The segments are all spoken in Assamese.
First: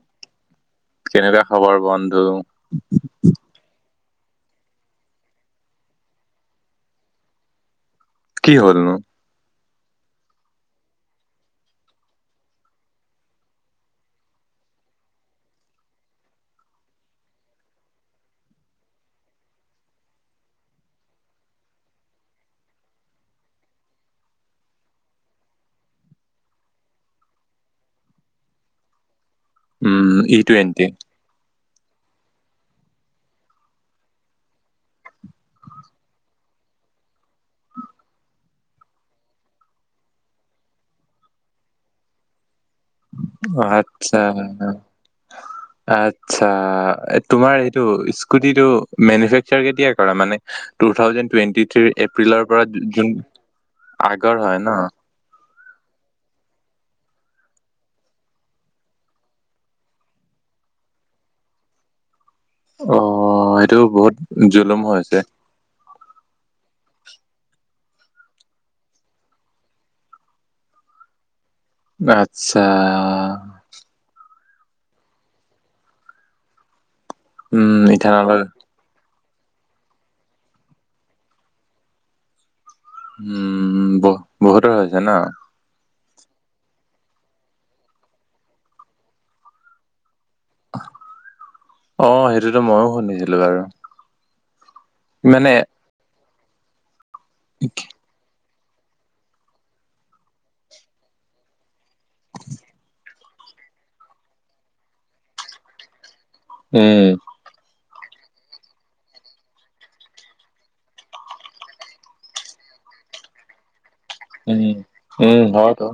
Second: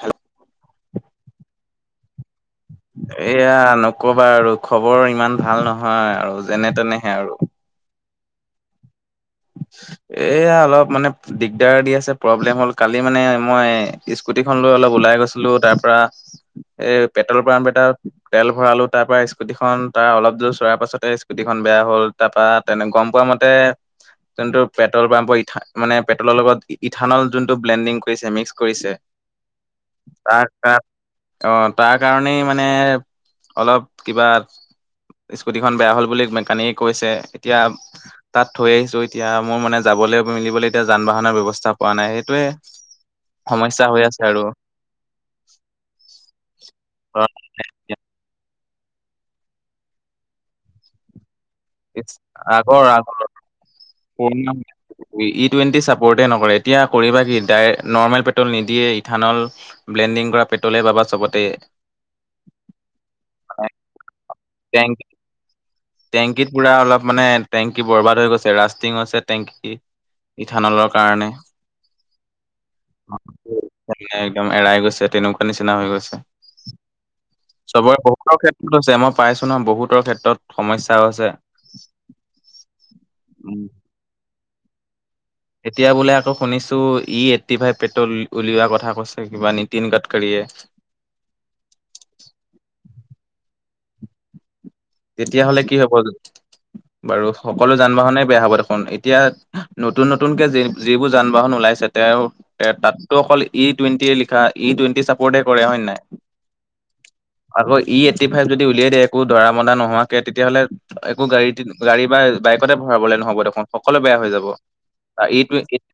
হেল্ল? কেনেকুৱা খবৰ বন্ধু? এয়া নকবা আৰু খবৰ ইমান ভাল নহয় আৰু যেনে তেনেহে আৰু। কি হ'লনো? এয়া অলপ মানে দিগদাৰ দি আছে প্ৰব্লেম হ'ল কালি মানে মই ইচ কুটিখন লৈ অলপ ওলাই গৈছিলো তাৰ পৰা এই পেট্ৰল পাম্প এটাত তেল ভৰালো তাৰ পৰা স্কুটিখন তাৰ অলপ দূৰ চোৱাৰ পাছতে স্কুটিখন বেয়া হ'ল তাৰ পৰা তেনে গম পোৱা মতে যোনটো পেট্ৰল পাম্পৰ ইথা মানে পেট্ৰলৰ লগত ইথানল যোনটো ব্লেণ্ডিং কৰিছে মিক্স কৰিছে উম ই [unintelligible] টুৱেণ্টি অ তাৰ কাৰণেই মানে অলপ কিবা স্কুটিখন বেয়া হ'ল বুলি মেকানিকে কৈছে এতিয়া তাত থৈ আহিছো এতিয়া মোৰ মানে যাবলৈ মিলিবলৈ এতিয়া যান - বাহনৰ ব্যৱস্থা পোৱা নাই সেইটোয়ে সমস্যা হৈ আছে আচ্ছা আৰু। আচ্ছা, তোমাৰ এইটো স্কুটিটো মেনফেকচাৰ কেতিয়া কৰা মানে? টু থাউজেণ্ড টুৱেণ্টি থ্ৰিৰ এপ্ৰিলৰ পৰা আগৰ জুন আগৰ হয় ন। ই ই টুৱেণ্টি ছাপৰ্টে নকৰে এতিয়া কৰিবা কি ডাইৰ নৰ্মেল পেট্ৰল নিদিয়ে ইথানল ব্লেণ্ডিং কৰা পেট্ৰলে পাবা চবতে। অ সেইটো বহুত জোলুম টেং হৈছে। টেংকিত পুৰা অলপ মানে টেংকি বৰবাদ হৈ গৈছে, ৰাষ্টিং হৈছে টেংকি ইথানলৰ কাৰণে। আচ্ছা। মানে একদম এৰাই গৈছে তেনেকুৱা নিচিনা হৈ গৈছে। উম চবৰে বহুতৰ ইথানলৰ ক্ষেত্ৰত হৈছে, মই পাইছো নহয় বহুতৰ ক্ষেত্ৰত সমস্যাও আছে। উম, বহ বহুতৰ হৈছে ন? এতিয়া বোলে আকৌ শুনিছো ই এইট্টি ফাইভ পেট্ৰল উলিওৱা কথা কৈছে কিবা নীতিন গাডকাৰীয়ে। অ সেইটোতো ময়ো শুনিছিলো বাৰু। মানে তেতিয়াহলে কি হ'ব? বাৰু সকলো যান - বাহনে বেয়া হ'ব দেখোন এতিয়া নতুন নতুনকে যি যিবোৰ যান বাহন ওলাইছে তেওঁ তে তাত ত অকল ই টুৱেণ্টিে লিখা ই টুৱেণ্টি চাপৰ্টে কৰে হয় নাই। উম আকৌ ই এইট্টি ফাইভ যদি উলিয়াই দিয়ে একো দৰা ধা নোহোৱাকে তেতিয়াহ'লে একো গাড়ী গাড়ী বা বাইকতে ভৰাবলে নহ'ব দেখোন। সকলো বেয়া হৈ যাব আৰু উম উম এইটো হয়তো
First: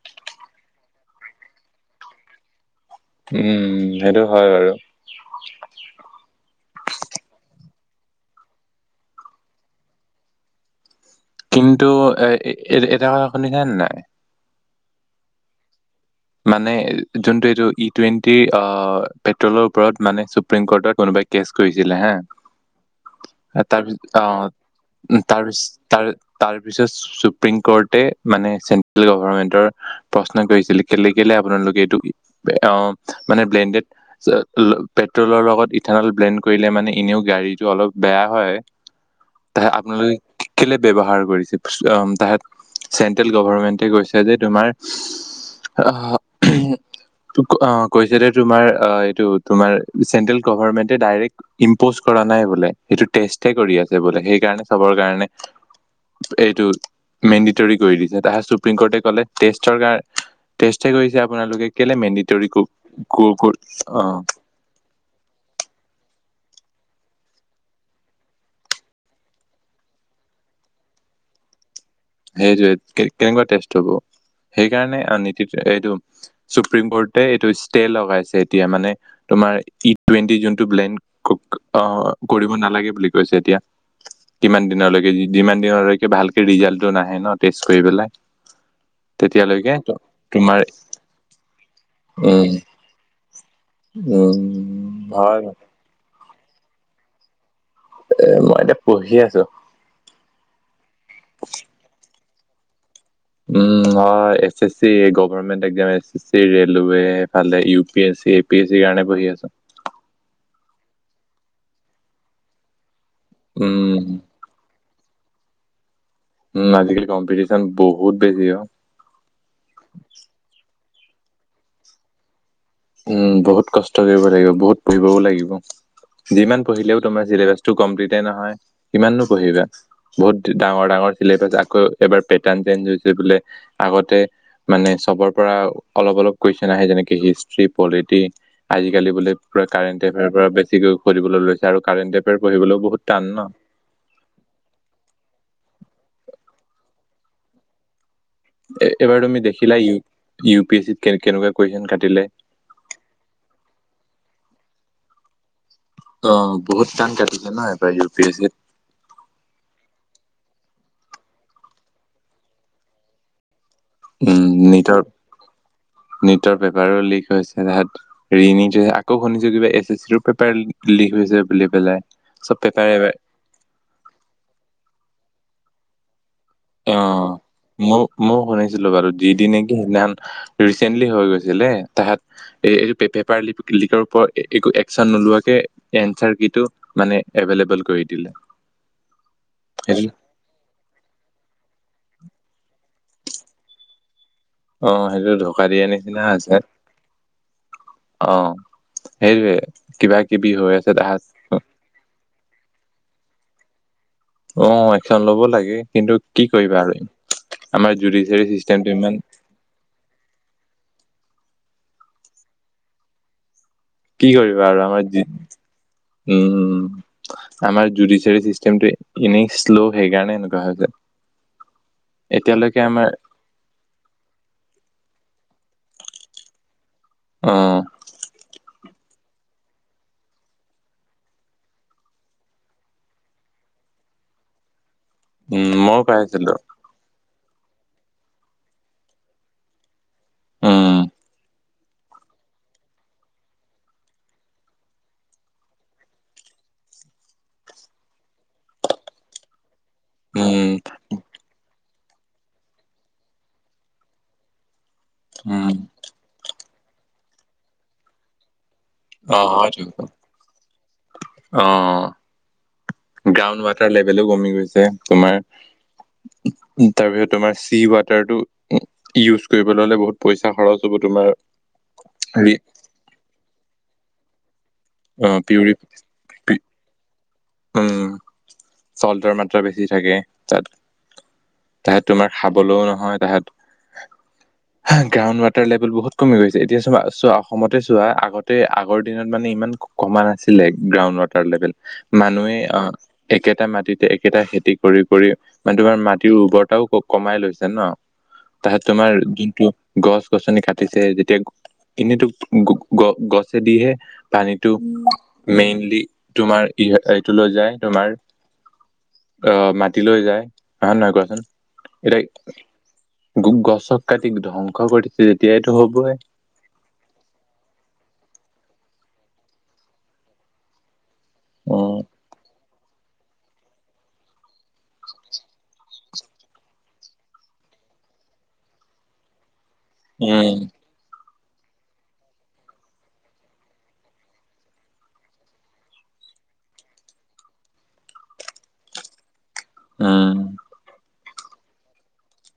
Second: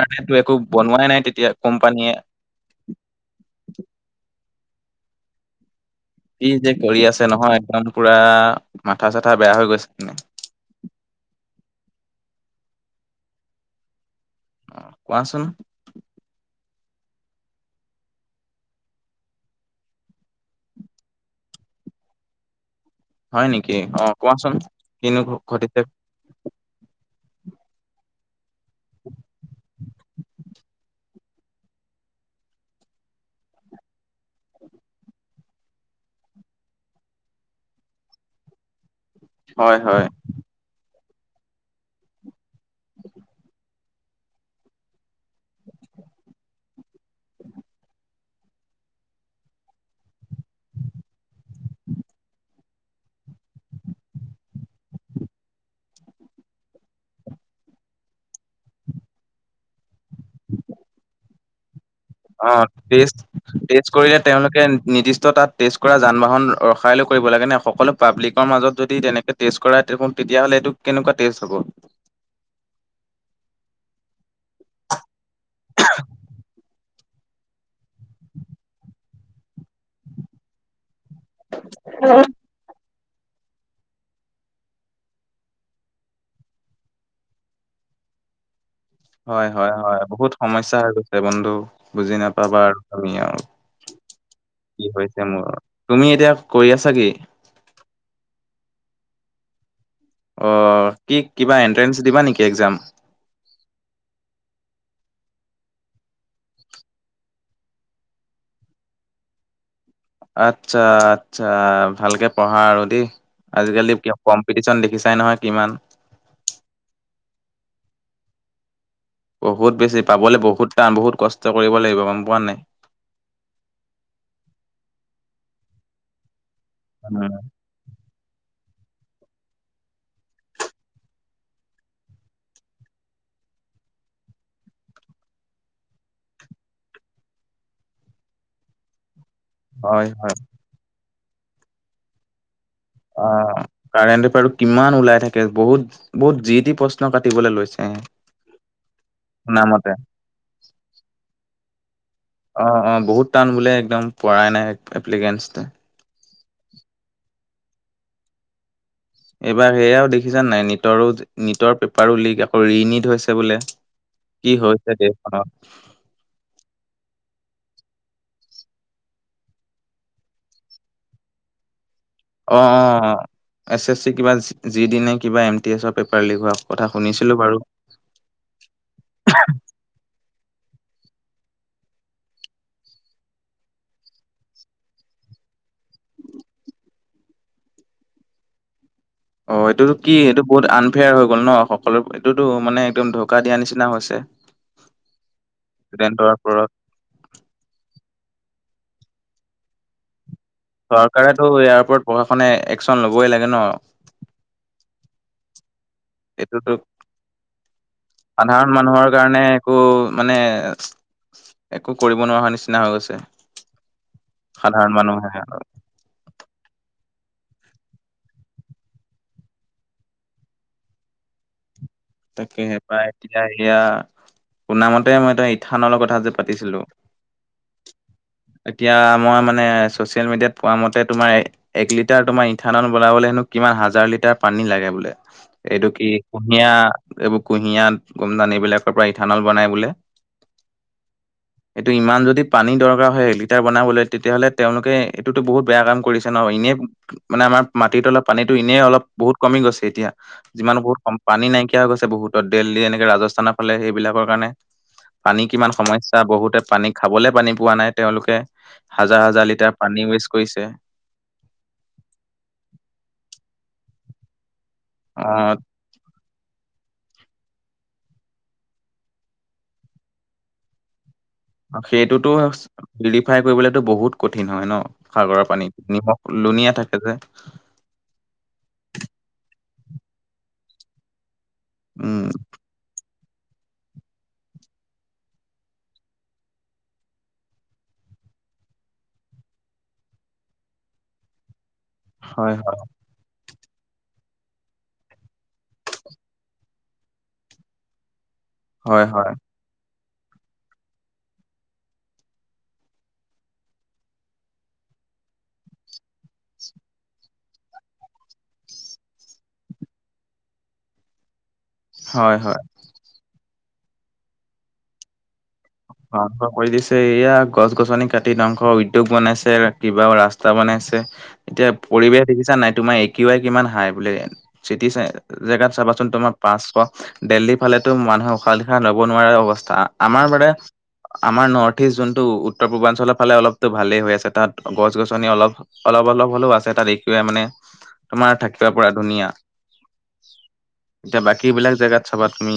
কাৰণেতো একো বনোৱাই নাই তেতিয়া কোম্পানীয়ে। উম সেইটো হয় বাৰু। কি যে কৰি আছে নহয় একদম পুৰা মাথা চাথা বেয়া হৈ গৈছে মানে। কিন্তু এ এ এটা কথা শুনিছেনে নাই? অ কোৱাচোন। মানে যোনটো এইটো ই টুৱেণ্টি অ পেট্ৰলৰ ওপৰত মানে সুপ্ৰিম কৰ্ট কোনোবাই কেছ কৰিছিলে হা [unintelligible] নেকি তাৰপিছ অ কোৱাচোন কিনো অ ঘ- তাৰপিছ ঘটিছে তাৰ তাৰ পিছত সুপ্ৰিম কোৰ্টে মানে চেন্ট্ৰেল গভৰ্মেন্টৰ প্ৰশ্ন কৰিছিল। কেলে কেলে আপোনালোকে এইটো অ মানে বেণ্ডেড পেট্ৰলৰ লগত ইথানল ব্লেণ্ড কৰিলে মানে এনেও গাড়ীতটো অলপ বেয়া হয়। [unintelligible] তাহে হয় হয় আপোনালোকে কেলে ব্যৱহাৰ কৰিছে তাহেত চেন্ট্ৰেল গভমেন্টে কৈছে যে তোমাৰ অ [unintelligible] কৈছে তোমাৰ এইটো তোমাৰ চেন্ট্ৰেল গৰ্ভমেন্টে ইম্পজ কৰা নাই বোলে সেইটো টেষ্ট কৰি আছে বোলে। সেইকাৰণে চবৰ কাৰণে এইটো মেণ্ডিটৰী কৰি দিছে। তাহে সুপ্ৰিম কোৰ্টে ক'লে টেষ্টৰ কাৰণে টেষ্টহে কৰিছে আপোনালোকে কেলে মেন্দি অ' টেষ্ট টেষ্ট কৰিলে তেওঁলোকে নিৰ্দিষ্ট তাত টেষ্ট কৰা যান বাহন ৰখাই লৈ কৰিব লাগে নে, সকলো পাব্লিকৰ মাজত যদি তেনেকৈ টেষ্ট কৰা তেতিয়াহ'লে এইটো কেনেকুৱা টেষ্ট হ'ব। সেইটোৱে কেনেকুৱা টেষ্ট হ'ব, সেইকাৰণে নীতি এইটো চুপ্ৰিম কৰ্ট টো এইটো ষ্টে লগাইছে, এতিয়া মানে তোমাৰ ই টুৱেণ্টি যোনটো ব্লেন অ গ [unintelligible] কৰি নালাগে বুলি কৈছে এতিয়া, কিমান দিনলৈকে, যিমান দিনলৈকে ভালকে ৰিজাল্ট টো নাহে ন টেষ্ট কৰি পেলাই। হয় হয় তেতিয়ালৈকে হয় তো- বহুত তোমাৰ সমস্যা হৈ গৈছে বন্ধু বুজি উম, নাপাবা আৰু তুমি আৰু। কি উম হৈছে হয় মোৰ বাৰু তুমি এতিয়া কৰি আছা কি? এ মই এতিয়া পঢ়ি আছো। অঁ কি কিবা এণ্ট্ৰেঞ্চ দিবা নেকি এক্সাম? উম হয় S S C government exam, S S C ৰেলৱেফালে, U P S C P S চিৰ কাৰণে পঢ়ি আছোঁ। আচ্ছা আচ্ছা ভালকে পঢ়া আৰু দেই। আজিকালি উম, কিয় কম পিটিচ্যন দেখিছাই নহয় কিমান? উম আজিকালি কম্পিটিচন বহুত বেছি। অ' বহুত বেছি, পাবলৈ বহুত টান, বহুত কষ্ট কৰিব লাগিব গ'ম পোৱা নাই। উম বহুত কষ্ট কৰিব লাগিব, বহুত পঢ়িবও লাগিব, যিমান পঢ়িলেও তোমাৰ উম চিলেবাছ টো কমপ্লিটে নহয়, কিমাননো পঢ়িবা? বহুত ডাঙৰ ডাঙৰ চিলেবাছ, আকৌ এবাৰ পেটাৰ্ণ চেঞ্জ হৈছে বোলে। আগতে মানে চবৰ পৰা অলপ অলপ কুৱেশ্যন আহে যেনেকে হিষ্ট ষ্ট্ৰী পলিটি, আজিকালি বোলে পুৰা কাৰেণ্ট হয় এফেয়াৰ হয় পৰা বেছ চিকৈ পঢ়িবলৈ লৈছে, আৰু কাৰেণ্ট এফেয়াৰ পঢ়িবলৈও বহুত টান ন অ'। কাৰেণ্ট এফেয়াৰটো কিমান ওলাই থাকে, বহুত বহুত যি-টি প্ৰশ্ন কাটিবলৈ লৈছে। এ-এইবাৰ তুমি দেখিলা শুনামতে ইউ-ইউ পি এছ চিত কে-কেনেকুৱা কুৱেশ্যন কাটিলে? অ', অ', বহুত টান বোলে একদম পৰাই নাই এপ্লিকেঞ্চতে। অ', বহুত টান কাটিছে ন, এইবাৰ ইউ পি এছ চিত? এইবাৰ সেয়া দেখিছা নাই নিটৰো-নিটৰ পেপাৰো লিক আকৌ ৰি নিট হৈছে বোলে। উম, কি হৈছে দেশখনত নিটৰ-নিটৰ পেপাৰো লিক হৈছে তাহাদ ৰিনিট, আকৌ শুনিছোঁ কিবা এছ এছ চিৰো পেপাৰ লিক হৈছে বুলি পেলাই। অ', চব পেপাৰ এবাৰ অ', এছ এছ চি কিবা যিদি নে কিবা এম টি এছৰ পেপাৰ লিক হোৱা কথা শুনিছিলো অ'। বাৰু মইও-মইও শুনিছিলোঁ বাৰু দি-দি নে কি, সেইদিনা ৰিচেণ্টলি হৈ গৈছিলে‌ তাহাঁত এ-এইটো পেপাৰ ল-লিকৰ ওপৰত এ-একো একচন নোলোৱাকে এনচাৰ কিটো মানে এভেইলেবল কৰি দিলে। অ', এইটোতো সেইটো কি এইটো বহুত আনফেয়াৰ হৈ গ'ল ন সকলো এইটোতো মানে একদম ঢোকা দিয়া নিচিনা হৈছে। অ', সেইটো ঢোকা দিয়া নিচিনা ষ্টুডেন্টৰ হৈছে। ওপৰত অ', সেইটোৱে কিবা কিবি হৈ আছে। তাহাঁত লও ইয়াৰ ওপৰত প্ৰশাসনে একচন ল'বই লাগে ন। অ', একচন ল'ব লাগে কিন্তু কি এইটোতো কৰিবা আৰু, আমাৰ জুডিচিয়াৰী ছিষ্টেমটো ইমান কো মানে একো কৰিব নোৱাৰা নিচিনা হৈ গৈছে। কি কৰিবা আৰু সাধাৰণ আমাৰ জুদ, মানুহে উম, আমাৰ জুডিচিয়াৰী চিষ্টেমটো এনেই শ্ল', সেইকাৰণে এনেকুৱা হৈছে। উ তাকে হে এতিয়ালৈকে পাই আমাৰ এতিয়া সেয়া শুনামতে মই এটা ইথানলৰ কথা যে পাতিছিলোঁ। অ এতিয়া মই মানে চচিয়েল মিডিয়াত পোৱা মতে তোমাৰ। এক লিটাৰ তোমাৰ ইথানাল বনাবলে হেনো কিমান হাজাৰ লিটাৰ পানী লাগে বোলে। উম এইটো মইও কি পাইছিলো কুঁহিয়া এইবোৰ কুঁহিয়াত গোমধান এইবিলাকৰ পৰা ইথানল বনাই বোলে। উম এইটো ইমান যদি পানী দৰকাৰ হয় এক লিটাৰ বনাবলৈ। তেতিয়াহ'লে তেওঁলোকে এইটোতো বহুত বেয়া কাম কৰিছে ন এনে মানে আমাৰ মাটিত অলপ পানীতো এনেই অলপ বহুত কমি গৈছে এতিয়া উম যিমানো বহুত কম পানী নাইকিয়া হৈ গৈছে বহুত ত দিল্লী এনেকে ৰাজস্থানৰ ফালে সেইবিলাকৰ কাৰণে পানী উম কিমান সমস্যা ত বহুতে পানী খাবলে পানী পোৱা নাই তেওঁলোকে হাজাৰ অ হাজাৰ লিটাৰ পানী হয়তো ৱেষ্ট কৰিছে। অ', গ্ৰাউণ্ড ৱাটাৰ লেভেলো কমি গৈছে। অ তোমাৰ তাৰপিছত তোমাৰ চি ৱাটাৰটো ইউজ কৰিবলৈ হ'লে বহুত পইচা খৰচ হ'ব তোমাৰ। সেইটোতো হেৰি পিউৰিফাই কৰিবলেটো বহুত কঠিন হয় ন? অ সাগৰৰ পিউৰি পানীত নিমখ লুনিয়া থাকে যে। উম, চল্টৰ মাত্ৰা বেছি থাকে তাত, তাহত উম তোমাৰ সা বলেও নহয় তাহাঁত হা গ্ৰাউণ্ড ৱাটাৰ লেভেল বহুত কমি গৈছে এতিয়া চবা চোৱা অসমতে চোৱা আগতে আগৰ দিনত মানে ইমান কমা নাছিলে গ্ৰাউণ্ড ৱাটাৰ লেভেল হয় মানুহে হয় অ একেটা মাটিতে একেটা খেতি কৰি কৰি মানে তোমাৰ মাটিৰ উৰ্বৰৰতাও কমাই লৈছে ন তাহত হয় তোমাৰ হয় যোনটো গছ গছনি কাটিছে যেতিয়া এনেটো গো-গ-গছেদিহে পানীতটো মেইনলি তোমাৰ ই এইটো লৈ যায় তোমাৰ অ মাটি লৈ যায় হয় নহয় কোৱাচোন। হয় হয় এতিয়া গছক কাটি ধ্বংস কৰিছে তেতিয়া এইটো হবই। ধ্বংস কৰি দিছে এয়া গছ গছনি কাটি ধংস উদ্যোগ বনাইছে কিবা ৰাস্তা বনাইছে। এতিয়া উম পৰিৱেশ দেখিছা নাই তোমাৰ একৱ কিমান হাই বোলে। চিটি চ জেগাত চাবাচোন তোমাৰ পাঁচশ দেল্লী ফালেতো মানুহে উশাহ নিশা লব নোৱাৰা অৱস্থা আমাৰ বাৰে উম আমাৰ নৰ্থ ইষ্ট যোনটো উত্তৰ পূৰ্বাঞ্চলৰ ফালে অলপতো ভালেই হৈ আছে তাত গছ গছনি অলপ অলপ অলপ হ'লেও আছে তাত এ কিউ আই মানে তোমাৰ থাকিব পৰা ধুনীয়া। উম। এতিয়া বাকী বিলাক জেগাত চাবা তুমি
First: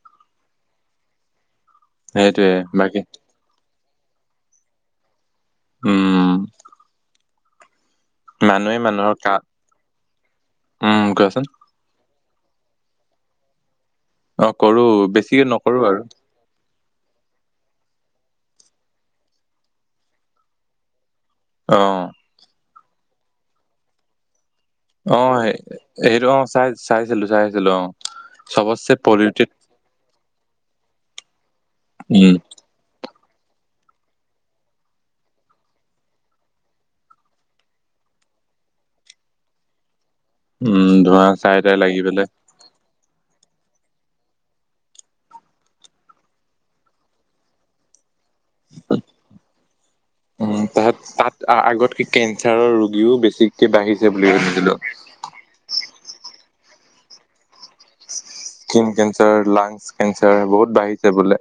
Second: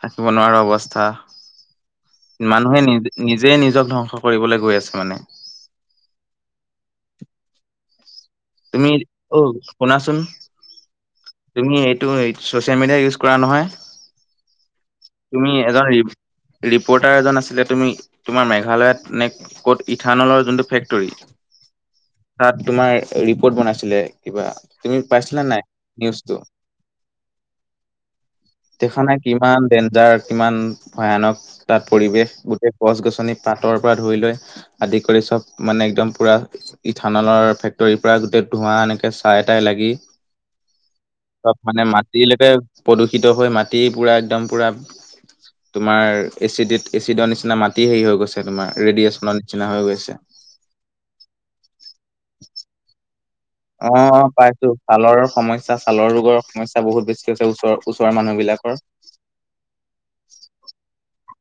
থাকিব নোৱাৰা অৱস্থা। সেইটোৱে মানুহে বাকী নিজ নিজে নিজক ধ্বংস কৰিবলৈ গৈ আছে মানে। উম, মানুহে তুমি মানুহৰ কা অ শুনাচোন উম, কোৱাচোন তুমি এইটো চচিয়েল মিডিয়া ইউজ কৰা নহয় অ', কৰো বেছিকে তুমি নকৰো এজন আৰু ৰিপৰ্টাৰ এজন আছিলে তুমি তোমাৰ মেঘালয়ত নে ক'ত ইথানলৰ যোনটো ফেক্টৰী অ'। তাত তোমাৰ ৰিপ'ৰ্ট বনাইছিলে কিবা তুমি অ' স পাইছিলা নাই সেইটো নিউজটো অ' চাই চাইছিলো চাই আছিলো অ'। চবটছে দেখা নাই পলিউটেড কিমান ডেঞ্জাৰ কিমান ভয়ানক তাত পৰিৱেশ উম, গোটেই গছ গছনি পাতৰ পৰা ধুই লৈ আদি কৰি চব মানে একদম পুৰা ইথানলৰ ফে তৰি পৰা গোটেই ধোৱা এনেকে চাইটাই লাগি উম, ধোঁৱা চাই চব তাই মানে লাগি পেলাই মাটিলৈকে প্ৰদূষিত হৈ মাটি পুৰা একদম পুৰা তোমাৰ এচিডেট এচিডৰ নিচিনা মাটি হেৰি হৈ গৈছে তোমাৰ ৰেডিয়েচনৰ নিচিনা হৈ গৈছে। উম তাত তাত আগত কি কেঞ্চাৰৰ ৰোগীও বেছি অ' পাইছো ছালৰ সমস্যা ছালৰ ৰোগৰ সমস্যা বহুত বেছি হৈছে ওচৰত। স্কিন কেঞ্চাৰ লাংচ কেঞ্চাৰ বহুত বাঢ়িছে বোলে।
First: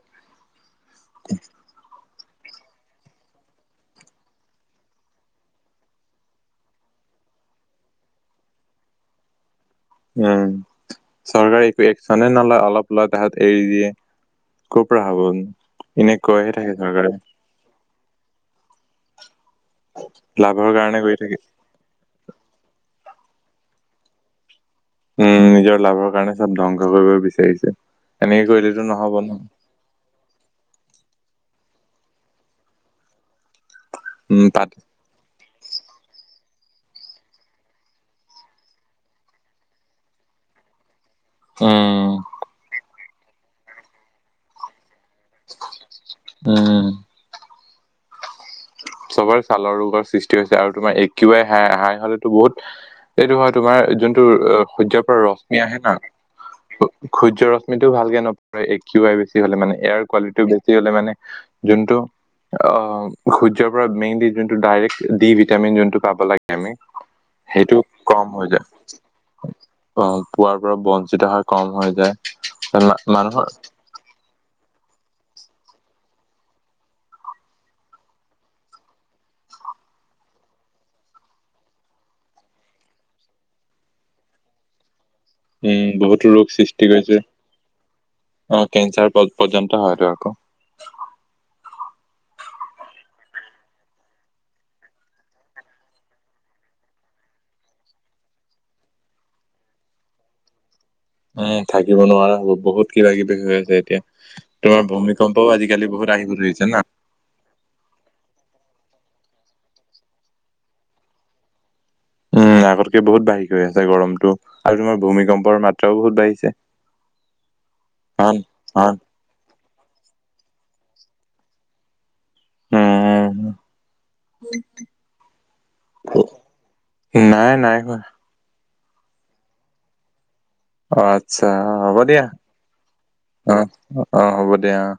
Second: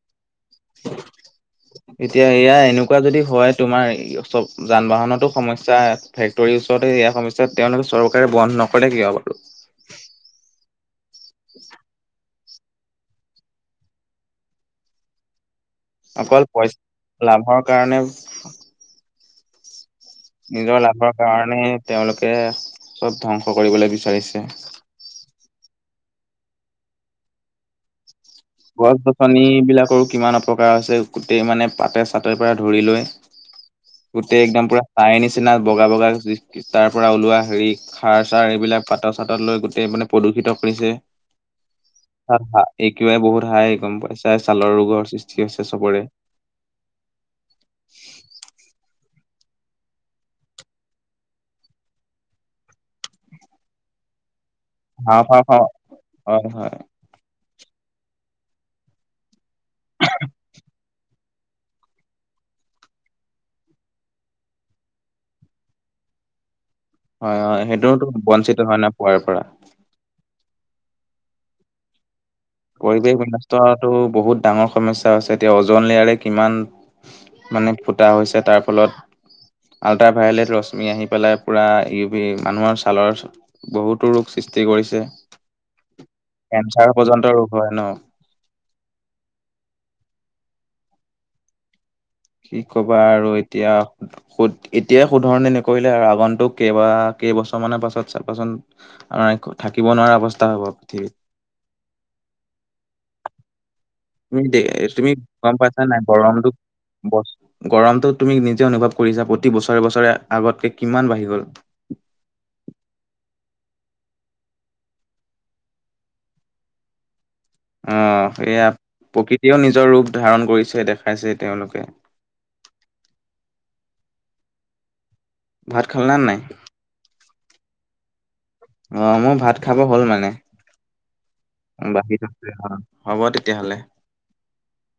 এতিয়া এয়া এনেকুৱা যদি হয় তোমাৰ চব যান বাহনতো সমস্যা। ফেক্টৰীৰ ওচৰতে ইয়া সমস্যাত তেওঁলোকে চৰকাৰে বন্ধ নকৰে কিয় বাৰু। উম, চৰকাৰে একো একচনে নলয় অলপ লয় তাহত এৰি দিয়ে। কপৰা হাবোন অকল পইচাৰ লাভৰ কাৰণে নিজৰ কাৰণে লাভৰ কৰি থাকে। কাৰণে তেওঁলোকে চব ধ্বংস কৰিবলৈ বিচাৰিছে। উম নিজৰ লাভৰ কাৰণে চব ধ্বংস কৰিব বিচাৰিছে। এনেকে কৰিলেতো গছ নহ'ব ন, গছনি বিলাকৰো কিমান প্ৰকাৰ হৈছে গোটেই মানে পাতে চাতেৰ পৰা ধৰি লৈ গোটেই উম, একদম পাত পুৰা তায় নিচিনা বগা বগা তাৰ পৰা ওলোৱা হেৰি খাৰ-চাৰ এইবিলাক পাতত-চাতত লৈ গোটেই মানে প্ৰদূষিত কৰিছে। উম। তা থা এ কিউ আই বহুত হাই গম পাইছাই ছালৰ ৰোগৰ সৃষ্টি হৈছে চবৰে উম। চবৰে ছালৰ ৰোগৰ সৃষ্টি হৈছে আৰু তোমাৰ এ কিউ আই হাহ হাই হ'লে বহুত এইটো হয় তোমাৰ যোনটো সূৰ্যৰ পৰা ৰশ্মি আহে না হয় হয় সূৰ্য ৰশ্মিটো ভালকে নপৰে এ কিউ আই বেছি হ'লে মানে। এয়াৰ কোৱালিটি বেছি হ'লে মানে যোনটো অহ সূৰ্যৰ পৰা মেইনলি যোনটো ডাইৰেক্ট ডি ভিটামিন যোনটো পাব লা গে আমি হয় হয় সেইটো সেইটোতো কম হৈ বঞ্চিত যায়। হয় ন পোৱাৰ পৰা। অ পোৱাৰ পৰা বঞ্চিত হয় কম হৈ যায়। পৰিৱেশ মানুহৰ বিনষ্ট হোৱাটো বহুত ডাঙৰ সমস্যা হৈছে। এতিয়া অজ'ন লেয়াৰে কিমান মানে ফুটা হৈছে তাৰ ফলত আল্ট্ৰাভায়লেট ৰশ্মি আহি পেলাই পুৰা ইউ ভি মানুহৰ ছালৰ বহুতো ৰোগ সৃষ্টি কৰিছে। উম বহুতো ৰোগ সৃষ্টি কেঞ্চাৰ কৰিছে পৰ্যন্ত ৰোগ হয় ন! অ কেঞ্চাৰ পয পৰ্যন্ত হয়টো আকৌ। কি কবা আৰু এতিয়া শুধ এতিয়াই শুধৰনি নকৰিলে আৰু আগন্তুক কেইবা কেইবছৰ মানৰ পাছত চাবাচোন আৰু থাকিব নোৱাৰা অৱস্থা হ'ব পৃথিৱীত। উম, থাকিব নোৱাৰা হ'ব। বহুত কিবা-কিবি হৈ আছে এতিয়া। তুমি দে তোমাৰ তুমি গম ভূমিকম্পও পাইছা আজিকালি নাই বহুত আহিব গৰমটো ধৰিছে না। বচ গৰমটো তুমি নিজে অনুভৱ কৰিছা প্ৰতি বছৰে-বছৰে আগতকে কিমান বাঢ়ি গ'ল। উম আগতকে বহুত বাঢ়ি গৈ আছে গৰমটো আৰু তোমাৰ ভূমিকম্পৰ মাত্ৰাও বহুত বাঢ়িছে। [inaudible] অহ, হন সেয়া হন প্ৰকৃতিয়েও নিজৰ ৰূপ ধাৰণ কৰিছে দেখাইছে তেওঁলোকে। উম উম। ভাত খালা নাই? নাই নাই খোৱা। অ আমাৰ ভাত খাব হ'ল মানে। অ আচ্ছা, হ'ব বাঢ়ি দিয়া, থৈছে অ' হ'ব অ তেতিয়াহ'লে। অ হ'ব দিয়া অ।